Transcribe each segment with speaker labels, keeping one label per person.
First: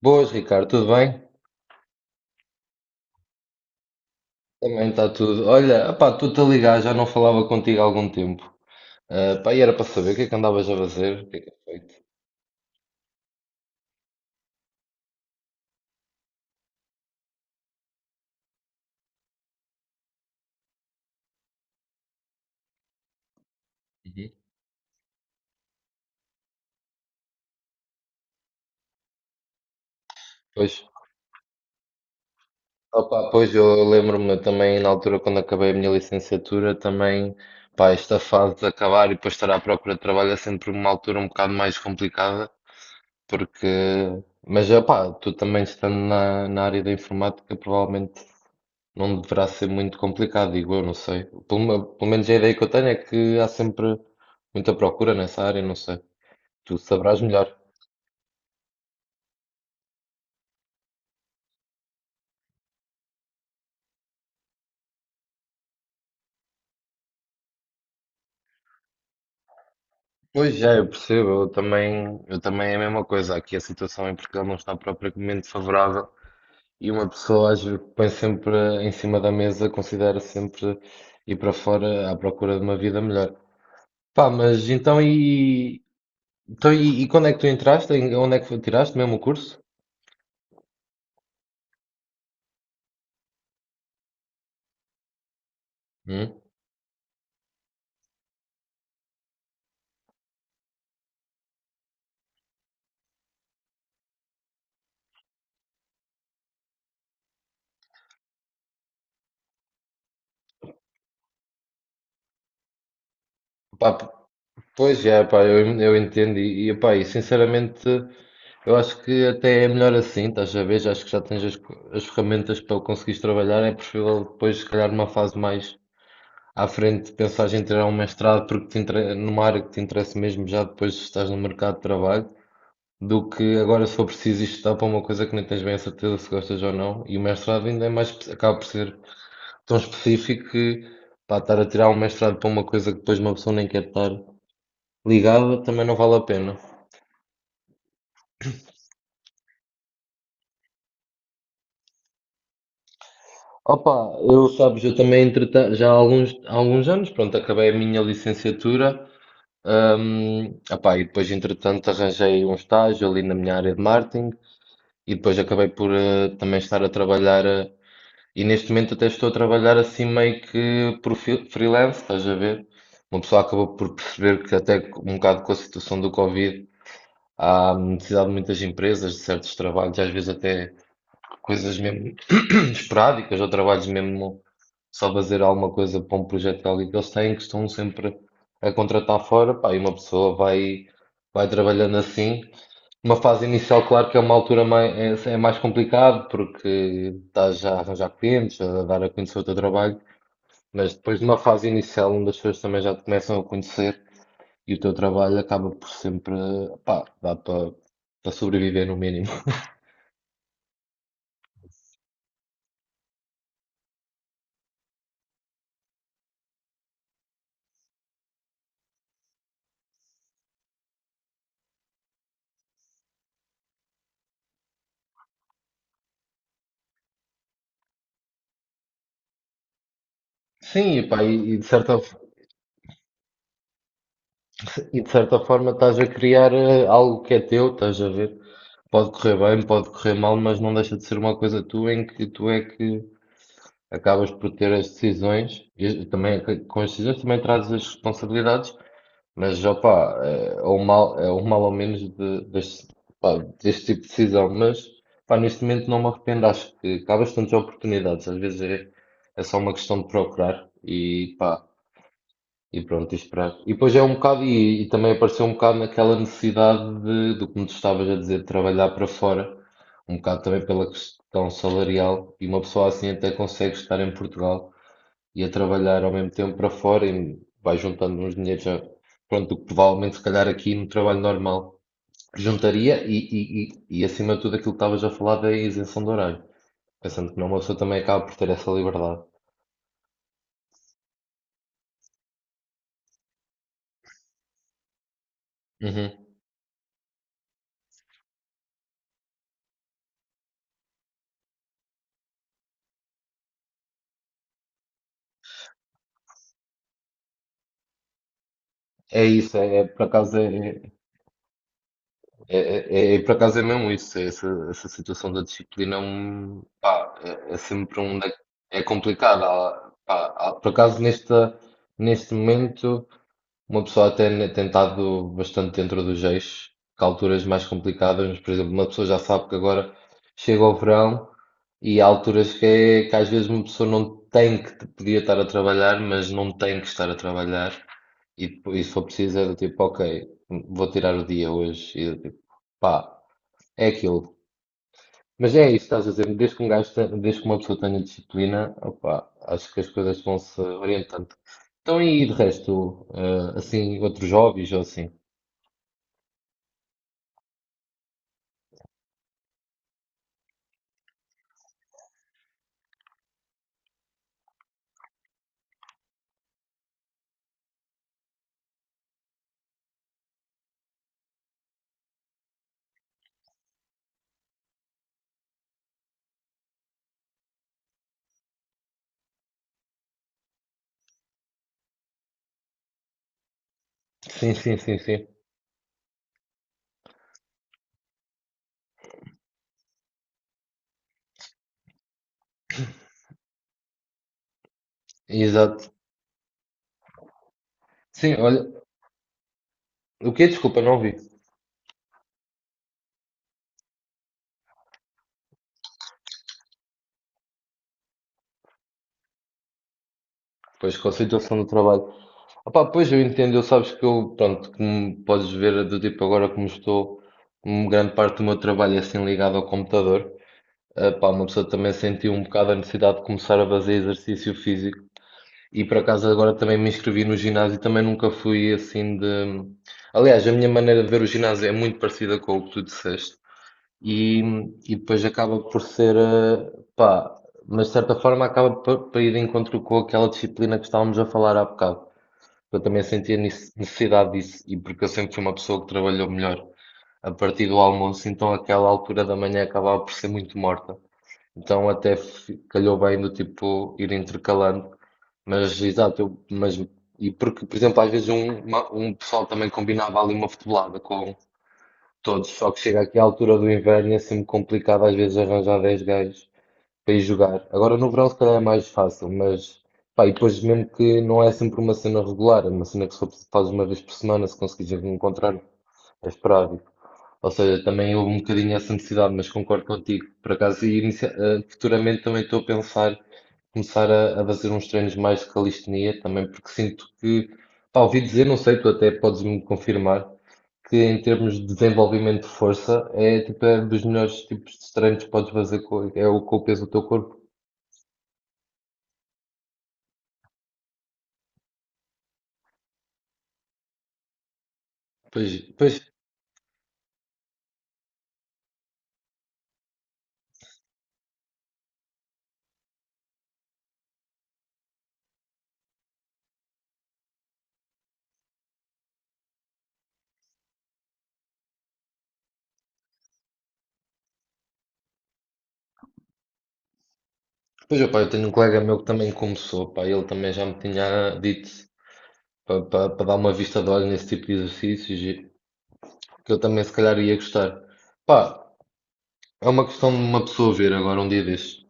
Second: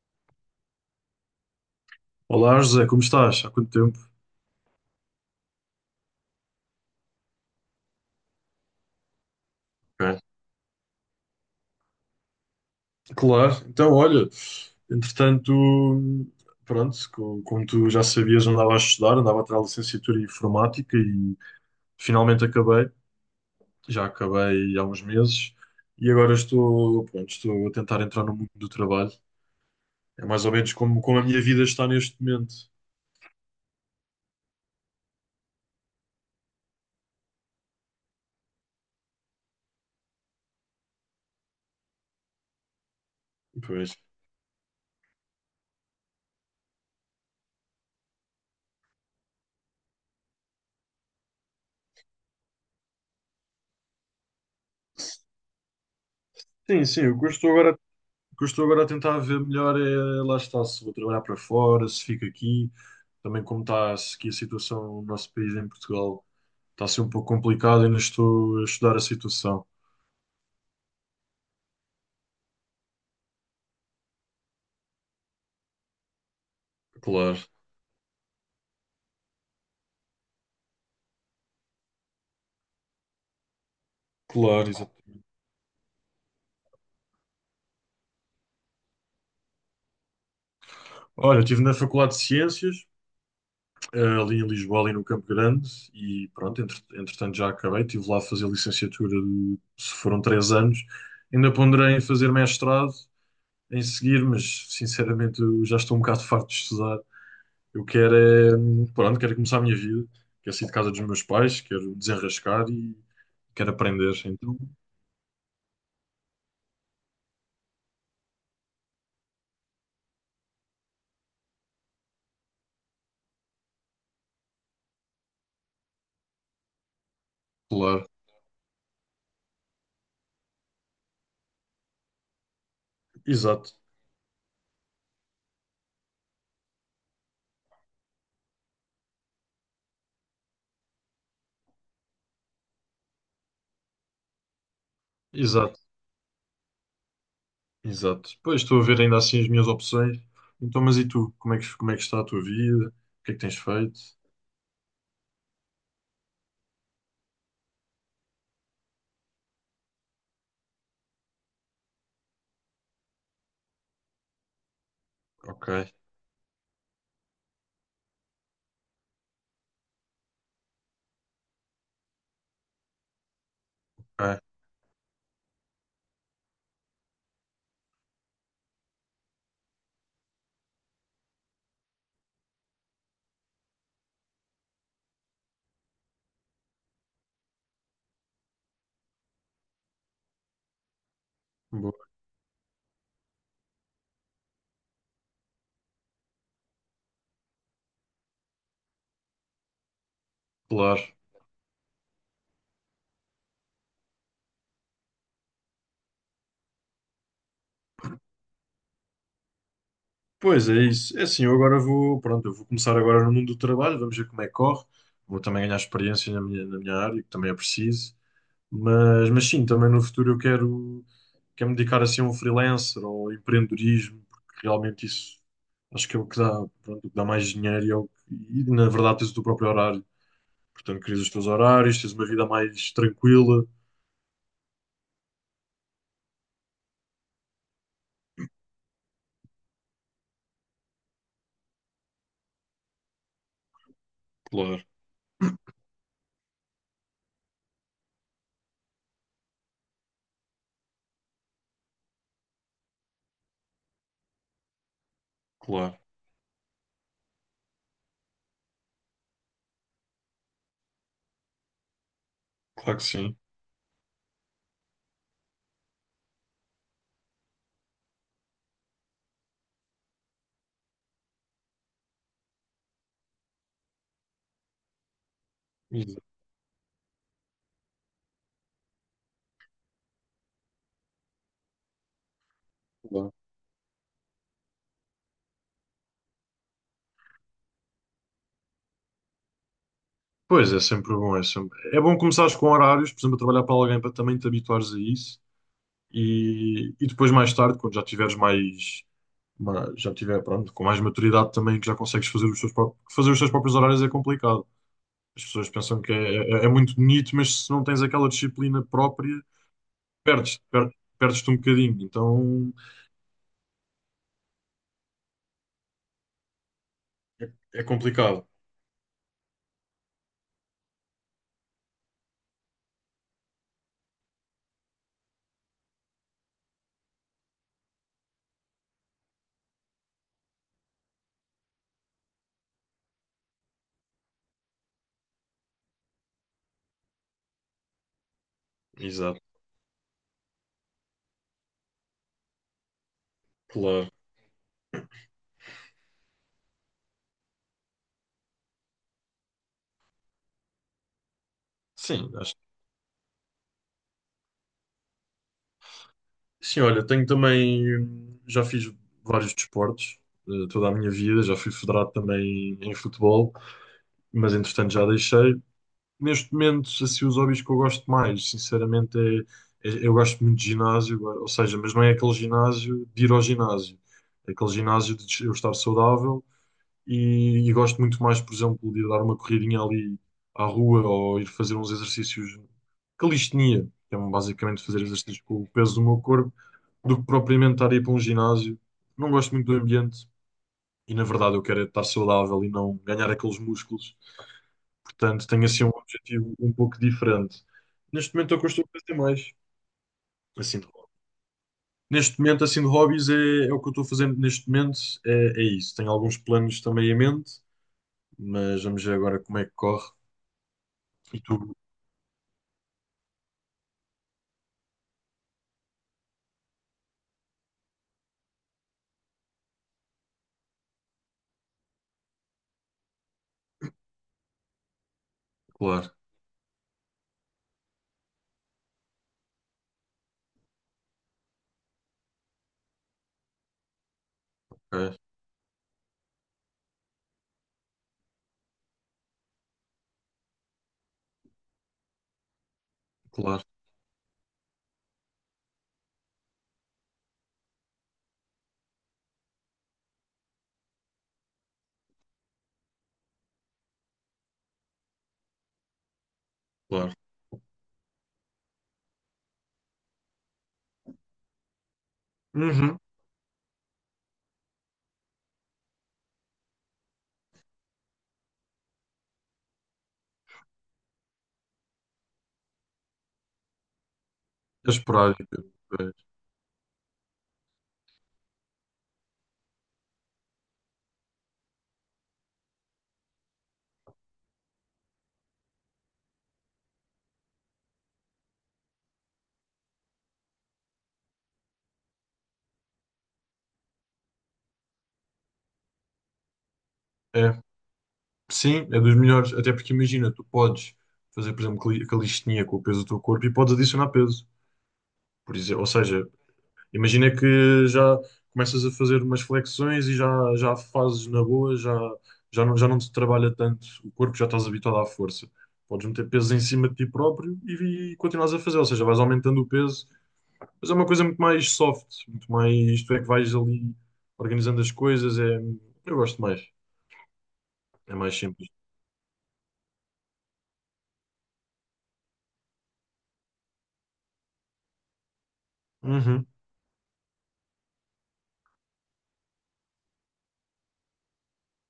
Speaker 1: Boas, Ricardo, tudo bem?
Speaker 2: Olá, José, como estás? Há quanto tempo?
Speaker 1: Também está tudo. Olha, opá, estou-te a ligar, já não falava contigo há algum tempo. Ah, pá, e era para saber o
Speaker 2: Ok.
Speaker 1: que é que andavas a fazer, o que é feito.
Speaker 2: Claro, então olha, entretanto, pronto, como tu já sabias, andava a estudar, andava a tirar a licenciatura em informática e finalmente acabei, já
Speaker 1: Uhum.
Speaker 2: acabei há uns meses e agora estou, pronto, estou a tentar entrar no mundo do trabalho. É mais ou
Speaker 1: Pois,
Speaker 2: menos como, como a minha vida está neste momento.
Speaker 1: opá, pois eu lembro-me também na altura quando acabei a minha licenciatura, também, pá, esta fase de acabar e depois estar à procura de trabalho é sempre uma altura um bocado mais complicada, porque.
Speaker 2: Pois.
Speaker 1: Mas, opá, tu também estando na área da informática, provavelmente não deverá ser muito complicado, digo eu, não sei. Pelo menos a ideia que eu tenho é que há sempre muita procura nessa área, não sei. Tu
Speaker 2: Sim, sim,
Speaker 1: saberás melhor.
Speaker 2: o que eu estou agora a tentar ver melhor é lá está, se vou trabalhar para fora, se fico aqui, também como está aqui a situação no nosso país em Portugal, está a ser um pouco complicado, e ainda estou a estudar a situação.
Speaker 1: Pois já, eu percebo, eu também é a mesma coisa. Aqui a situação em Portugal não está propriamente favorável e uma
Speaker 2: Claro.
Speaker 1: pessoa às vezes põe sempre em cima da mesa, considera sempre ir para fora à procura de uma vida melhor. Pá, mas
Speaker 2: Claro, exato.
Speaker 1: então, quando é que tu entraste? Onde é que tiraste mesmo o curso?
Speaker 2: Olha, eu estive na Faculdade de Ciências, ali em Lisboa, ali no Campo Grande, e
Speaker 1: Hum?
Speaker 2: pronto, entretanto já acabei, estive lá a fazer licenciatura, de, se foram três anos. Ainda ponderei em fazer mestrado em seguir, mas sinceramente eu já estou um bocado farto de estudar. Eu quero é, pronto, quero é começar a minha vida, quero sair de casa dos meus pais, quero desenrascar e quero
Speaker 1: Pá,
Speaker 2: aprender. Então,
Speaker 1: pois é, pá, eu entendo e, pá, sinceramente eu acho que até é melhor assim, estás a ver? Já acho que já tens as ferramentas para conseguires trabalhar, é preferível depois, se calhar, numa fase mais à frente, pensares em tirar um
Speaker 2: claro.
Speaker 1: mestrado porque numa área que te interessa mesmo, já depois estás no mercado de trabalho, do que
Speaker 2: Exato,
Speaker 1: agora se for preciso estudar para uma coisa que nem tens bem a certeza se gostas ou não, e o mestrado ainda é mais, acaba por ser tão específico que, pá, estar a tirar um mestrado para uma coisa que depois uma pessoa nem quer estar ligado
Speaker 2: exato,
Speaker 1: também não vale a pena.
Speaker 2: exato. Pois estou a ver ainda assim as minhas opções. Então, mas e tu? Como é que está a tua vida? O que é que tens feito?
Speaker 1: Opa, eu sabes, eu também, entretanto, já há alguns anos, pronto, acabei a minha licenciatura, opá, e depois entretanto arranjei um estágio ali na minha área de marketing e depois acabei
Speaker 2: Ok,
Speaker 1: por também estar a trabalhar, e neste momento até estou a trabalhar assim meio que por freelance, estás a ver? Uma pessoa acabou por perceber
Speaker 2: ok,
Speaker 1: que até um bocado, com a situação do Covid, há necessidade de muitas empresas, de certos trabalhos, às vezes até coisas mesmo esporádicas ou trabalhos mesmo só fazer alguma coisa para um projeto de alguém que eles têm, que estão sempre a contratar fora, pá, e uma pessoa vai trabalhando
Speaker 2: boa,
Speaker 1: assim. Uma fase inicial, claro que é uma altura mais, é mais complicado porque estás já a arranjar clientes, a dar a conhecer o teu trabalho, mas
Speaker 2: claro.
Speaker 1: depois de uma fase inicial, onde as pessoas também já te começam a conhecer e o teu trabalho acaba por sempre, pá, dá para sobreviver no mínimo.
Speaker 2: Pois é isso. É assim, eu agora vou, pronto, eu vou começar agora no mundo do trabalho, vamos ver como é que corre. Vou também ganhar experiência na minha área, que também é preciso. Mas sim, também no futuro eu quero, quero me dedicar assim a um freelancer ou empreendedorismo, porque realmente isso acho que é o que dá, pronto, o que dá mais dinheiro e, na verdade tens o teu próprio horário.
Speaker 1: Sim,
Speaker 2: Portanto, crias os teus horários, tens uma vida mais tranquila.
Speaker 1: e de certa forma estás a criar algo que é teu, estás a ver? Pode correr bem, pode correr mal, mas não deixa de ser uma coisa tua em que tu é que acabas por ter
Speaker 2: Claro,
Speaker 1: as decisões, e também, com as decisões, também trazes as responsabilidades, mas opá, é o mal ou menos deste tipo de decisão, mas, pá, neste momento
Speaker 2: claro,
Speaker 1: não me arrependo, acho que há bastantes oportunidades, às vezes é só uma questão de procurar, e pá. E
Speaker 2: claro que
Speaker 1: pronto, e
Speaker 2: sim.
Speaker 1: esperar. E depois é um bocado, e também apareceu um bocado naquela necessidade do que me tu estavas a dizer, de trabalhar para fora, um bocado também pela questão salarial, e uma pessoa assim até consegue estar em Portugal e a trabalhar ao
Speaker 2: Exato,
Speaker 1: mesmo tempo para fora e vai juntando uns dinheiros, já, pronto, o que provavelmente se calhar aqui no trabalho normal juntaria, e,
Speaker 2: claro.
Speaker 1: e, e, e acima de tudo, aquilo que estavas a falar da isenção de horário, pensando que não, uma pessoa também acaba por ter essa liberdade.
Speaker 2: Pois é, sempre bom, é sempre. É bom começares com horários, por exemplo, a trabalhar para alguém para também te habituares a isso.
Speaker 1: Uhum.
Speaker 2: E depois, mais tarde, quando já tiveres mais pronto, com mais maturidade também, que já consegues fazer os teus, fazer os teus próprios horários é complicado. As pessoas pensam que é, é, é muito bonito, mas se não tens aquela disciplina
Speaker 1: É
Speaker 2: própria,
Speaker 1: isso,
Speaker 2: perdes, per, perdes-te um bocadinho. Então
Speaker 1: Por acaso é mesmo isso, é essa situação da disciplina é um, pá,
Speaker 2: é,
Speaker 1: é
Speaker 2: é
Speaker 1: sempre um,
Speaker 2: complicado.
Speaker 1: é complicado. Pá, por acaso neste momento uma pessoa até tem estado bastante dentro dos eixos, que há alturas mais complicadas, mas, por exemplo, uma pessoa já sabe que agora chega o verão e há alturas que às vezes uma pessoa não tem que, podia estar a trabalhar, mas não tem que estar a trabalhar. E depois, e se for preciso,
Speaker 2: Exato,
Speaker 1: é do tipo, ok, vou tirar o dia hoje. E do tipo, pá, é
Speaker 2: claro.
Speaker 1: aquilo. Mas é isso que estás a dizer, desde que um gajo te- desde que uma pessoa tenha disciplina, opa, acho que as coisas vão-se orientando. Então, e
Speaker 2: Sim,
Speaker 1: de
Speaker 2: acho,
Speaker 1: resto, assim, outros hobbies ou assim?
Speaker 2: sim, olha, tenho também, já fiz vários desportos. Toda a minha vida, já fui federado também em futebol, mas entretanto já deixei. Neste momento, assim, os hobbies que eu gosto mais, sinceramente, eu gosto muito de ginásio, ou seja, mas não é aquele ginásio de ir ao ginásio, é aquele ginásio de eu estar saudável e gosto muito mais, por exemplo, de ir dar uma corridinha ali à rua ou ir fazer uns exercícios, calistenia, que é um,
Speaker 1: Sim, sim,
Speaker 2: basicamente
Speaker 1: sim,
Speaker 2: fazer
Speaker 1: sim.
Speaker 2: exercícios com o peso do meu corpo, do que propriamente estar a ir para um ginásio. Não gosto muito do ambiente e, na verdade, eu quero é estar saudável e não ganhar aqueles músculos. Portanto, tenho assim um
Speaker 1: Exato.
Speaker 2: objetivo um pouco diferente. Neste
Speaker 1: Sim,
Speaker 2: momento é o que
Speaker 1: olha,
Speaker 2: eu estou a fazer mais.
Speaker 1: o que
Speaker 2: Assim,
Speaker 1: desculpa,
Speaker 2: de
Speaker 1: não
Speaker 2: hobby.
Speaker 1: vi.
Speaker 2: Neste momento, assim, de hobbies é, é o que eu estou fazendo neste momento, é, é isso. Tenho alguns planos também em mente, mas vamos ver agora como é que corre.
Speaker 1: Pois, com a
Speaker 2: E tu,
Speaker 1: situação do trabalho. Opá, pois eu entendo, eu sabes que eu, pronto, como podes ver, do tipo, agora como estou, uma grande parte do meu trabalho é assim ligado ao computador. Ah, pá, uma pessoa também sentiu um bocado a necessidade de começar a fazer exercício físico. E por
Speaker 2: claro,
Speaker 1: acaso agora também me inscrevi no ginásio, e também nunca fui assim de. Aliás, a minha maneira de ver o ginásio é muito parecida com o que tu disseste. E, e
Speaker 2: é,
Speaker 1: depois acaba por ser, pá, mas de certa forma acaba por ir de encontro com aquela disciplina que estávamos a falar há bocado. Eu também sentia
Speaker 2: claro,
Speaker 1: necessidade disso, e porque eu sempre fui uma pessoa que trabalhou melhor a partir do almoço, então aquela altura da manhã acabava por ser muito morta. Então até calhou bem, do tipo, ir intercalando. Mas, exato, eu, mas,
Speaker 2: claro.
Speaker 1: e porque, por exemplo, às vezes um pessoal também combinava ali uma futebolada com todos, só que
Speaker 2: Uhum.
Speaker 1: chega aqui à altura do inverno e é sempre complicado às vezes arranjar 10 gajos para ir jogar. Agora no verão se calhar é mais fácil, mas, pá, e depois, mesmo que não é sempre uma cena regular, é uma cena que só faz uma vez por semana, se
Speaker 2: É
Speaker 1: conseguires
Speaker 2: esperar.
Speaker 1: encontrar, é esperável. Ou seja, também houve um bocadinho essa necessidade, mas concordo contigo. Por acaso, futuramente também estou a pensar começar a fazer uns treinos mais de calistenia também, porque sinto que, pá, ouvi dizer, não sei, tu até podes me confirmar, que em termos de desenvolvimento de força é tipo é dos melhores tipos de treinos que podes fazer com, com o peso do teu
Speaker 2: É,
Speaker 1: corpo.
Speaker 2: é. Sim, é dos melhores, até porque imagina, tu podes fazer, por exemplo, calistenia com o peso do teu corpo e podes adicionar peso.
Speaker 1: Pois,
Speaker 2: Por exemplo, ou
Speaker 1: pois,
Speaker 2: seja, imagina que já começas a fazer umas flexões e já, já fazes na boa, já, já não te trabalha tanto o corpo, já estás habituado à força. Podes meter peso em cima de ti próprio e continuas a fazer, ou seja, vais aumentando o peso, mas é uma coisa muito mais soft, muito mais, isto é que vais ali organizando as coisas, é, eu gosto mais,
Speaker 1: pois,
Speaker 2: é
Speaker 1: opá, eu
Speaker 2: mais
Speaker 1: tenho um
Speaker 2: simples.
Speaker 1: colega meu que também começou, pá, ele também já me tinha dito para dar uma vista de olho nesse tipo de exercícios, e
Speaker 2: Uhum,
Speaker 1: que eu também se calhar ia gostar. Pá, é uma questão de uma pessoa ver agora um dia destes.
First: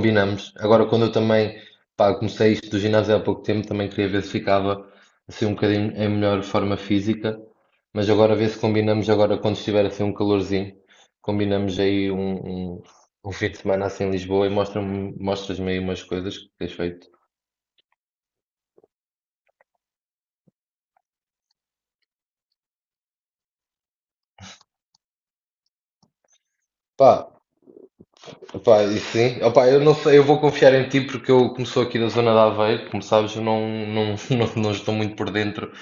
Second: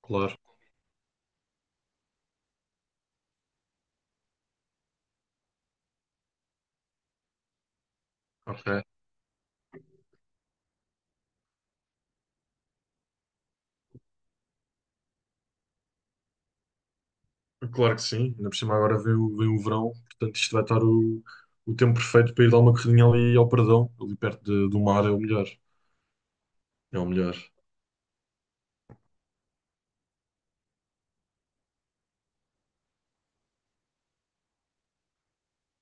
Speaker 2: claro,
Speaker 1: Agora, quando eu também, pá, comecei isto do ginásio há pouco tempo, também queria ver se ficava assim um bocadinho em melhor forma física, mas agora ver se
Speaker 2: ok.
Speaker 1: combinamos agora, quando estiver assim um calorzinho, combinamos aí um fim de semana assim em Lisboa, e mostras-me aí umas coisas que tens feito.
Speaker 2: Claro que sim, ainda por cima agora vem o, vem o verão, portanto isto vai estar o tempo perfeito para ir dar uma corridinha ali ao Perdão, ali do mar é o melhor. É o
Speaker 1: Pá,
Speaker 2: melhor.
Speaker 1: opa, e sim. Opa, eu não sei, eu vou confiar em ti porque eu, como sou aqui da zona de Aveiro, como sabes, eu não, não estou muito por dentro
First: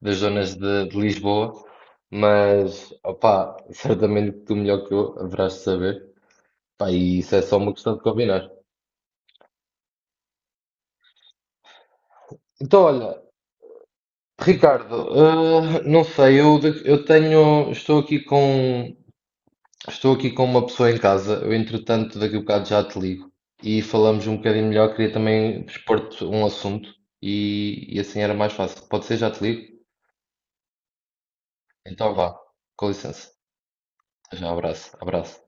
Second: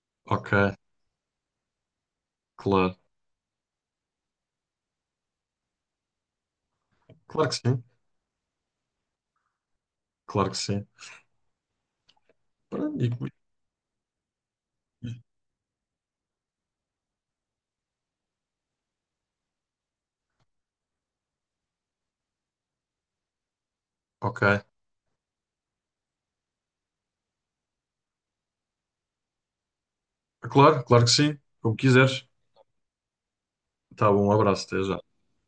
Speaker 1: das
Speaker 2: Ok,
Speaker 1: zonas de Lisboa, mas
Speaker 2: claro.
Speaker 1: opa, certamente que tu, melhor que eu, haverás de saber. Pá, e isso é
Speaker 2: Claro
Speaker 1: só
Speaker 2: que
Speaker 1: uma
Speaker 2: sim,
Speaker 1: questão de combinar.
Speaker 2: claro que sim.
Speaker 1: Então,
Speaker 2: Pronto,
Speaker 1: olha, Ricardo,
Speaker 2: e-
Speaker 1: ah, não sei, eu, eu tenho, estou aqui com uma pessoa em casa. Eu, entretanto, daqui a bocado já te ligo e falamos um
Speaker 2: ok,
Speaker 1: bocadinho melhor. Queria também expor-te um assunto, e assim era mais fácil. Pode ser, já te ligo?
Speaker 2: claro, claro que sim, como
Speaker 1: Então
Speaker 2: quiseres.
Speaker 1: vá, com licença.
Speaker 2: Tá bom, um
Speaker 1: Até já,
Speaker 2: abraço, até
Speaker 1: abraço,
Speaker 2: já.
Speaker 1: abraço.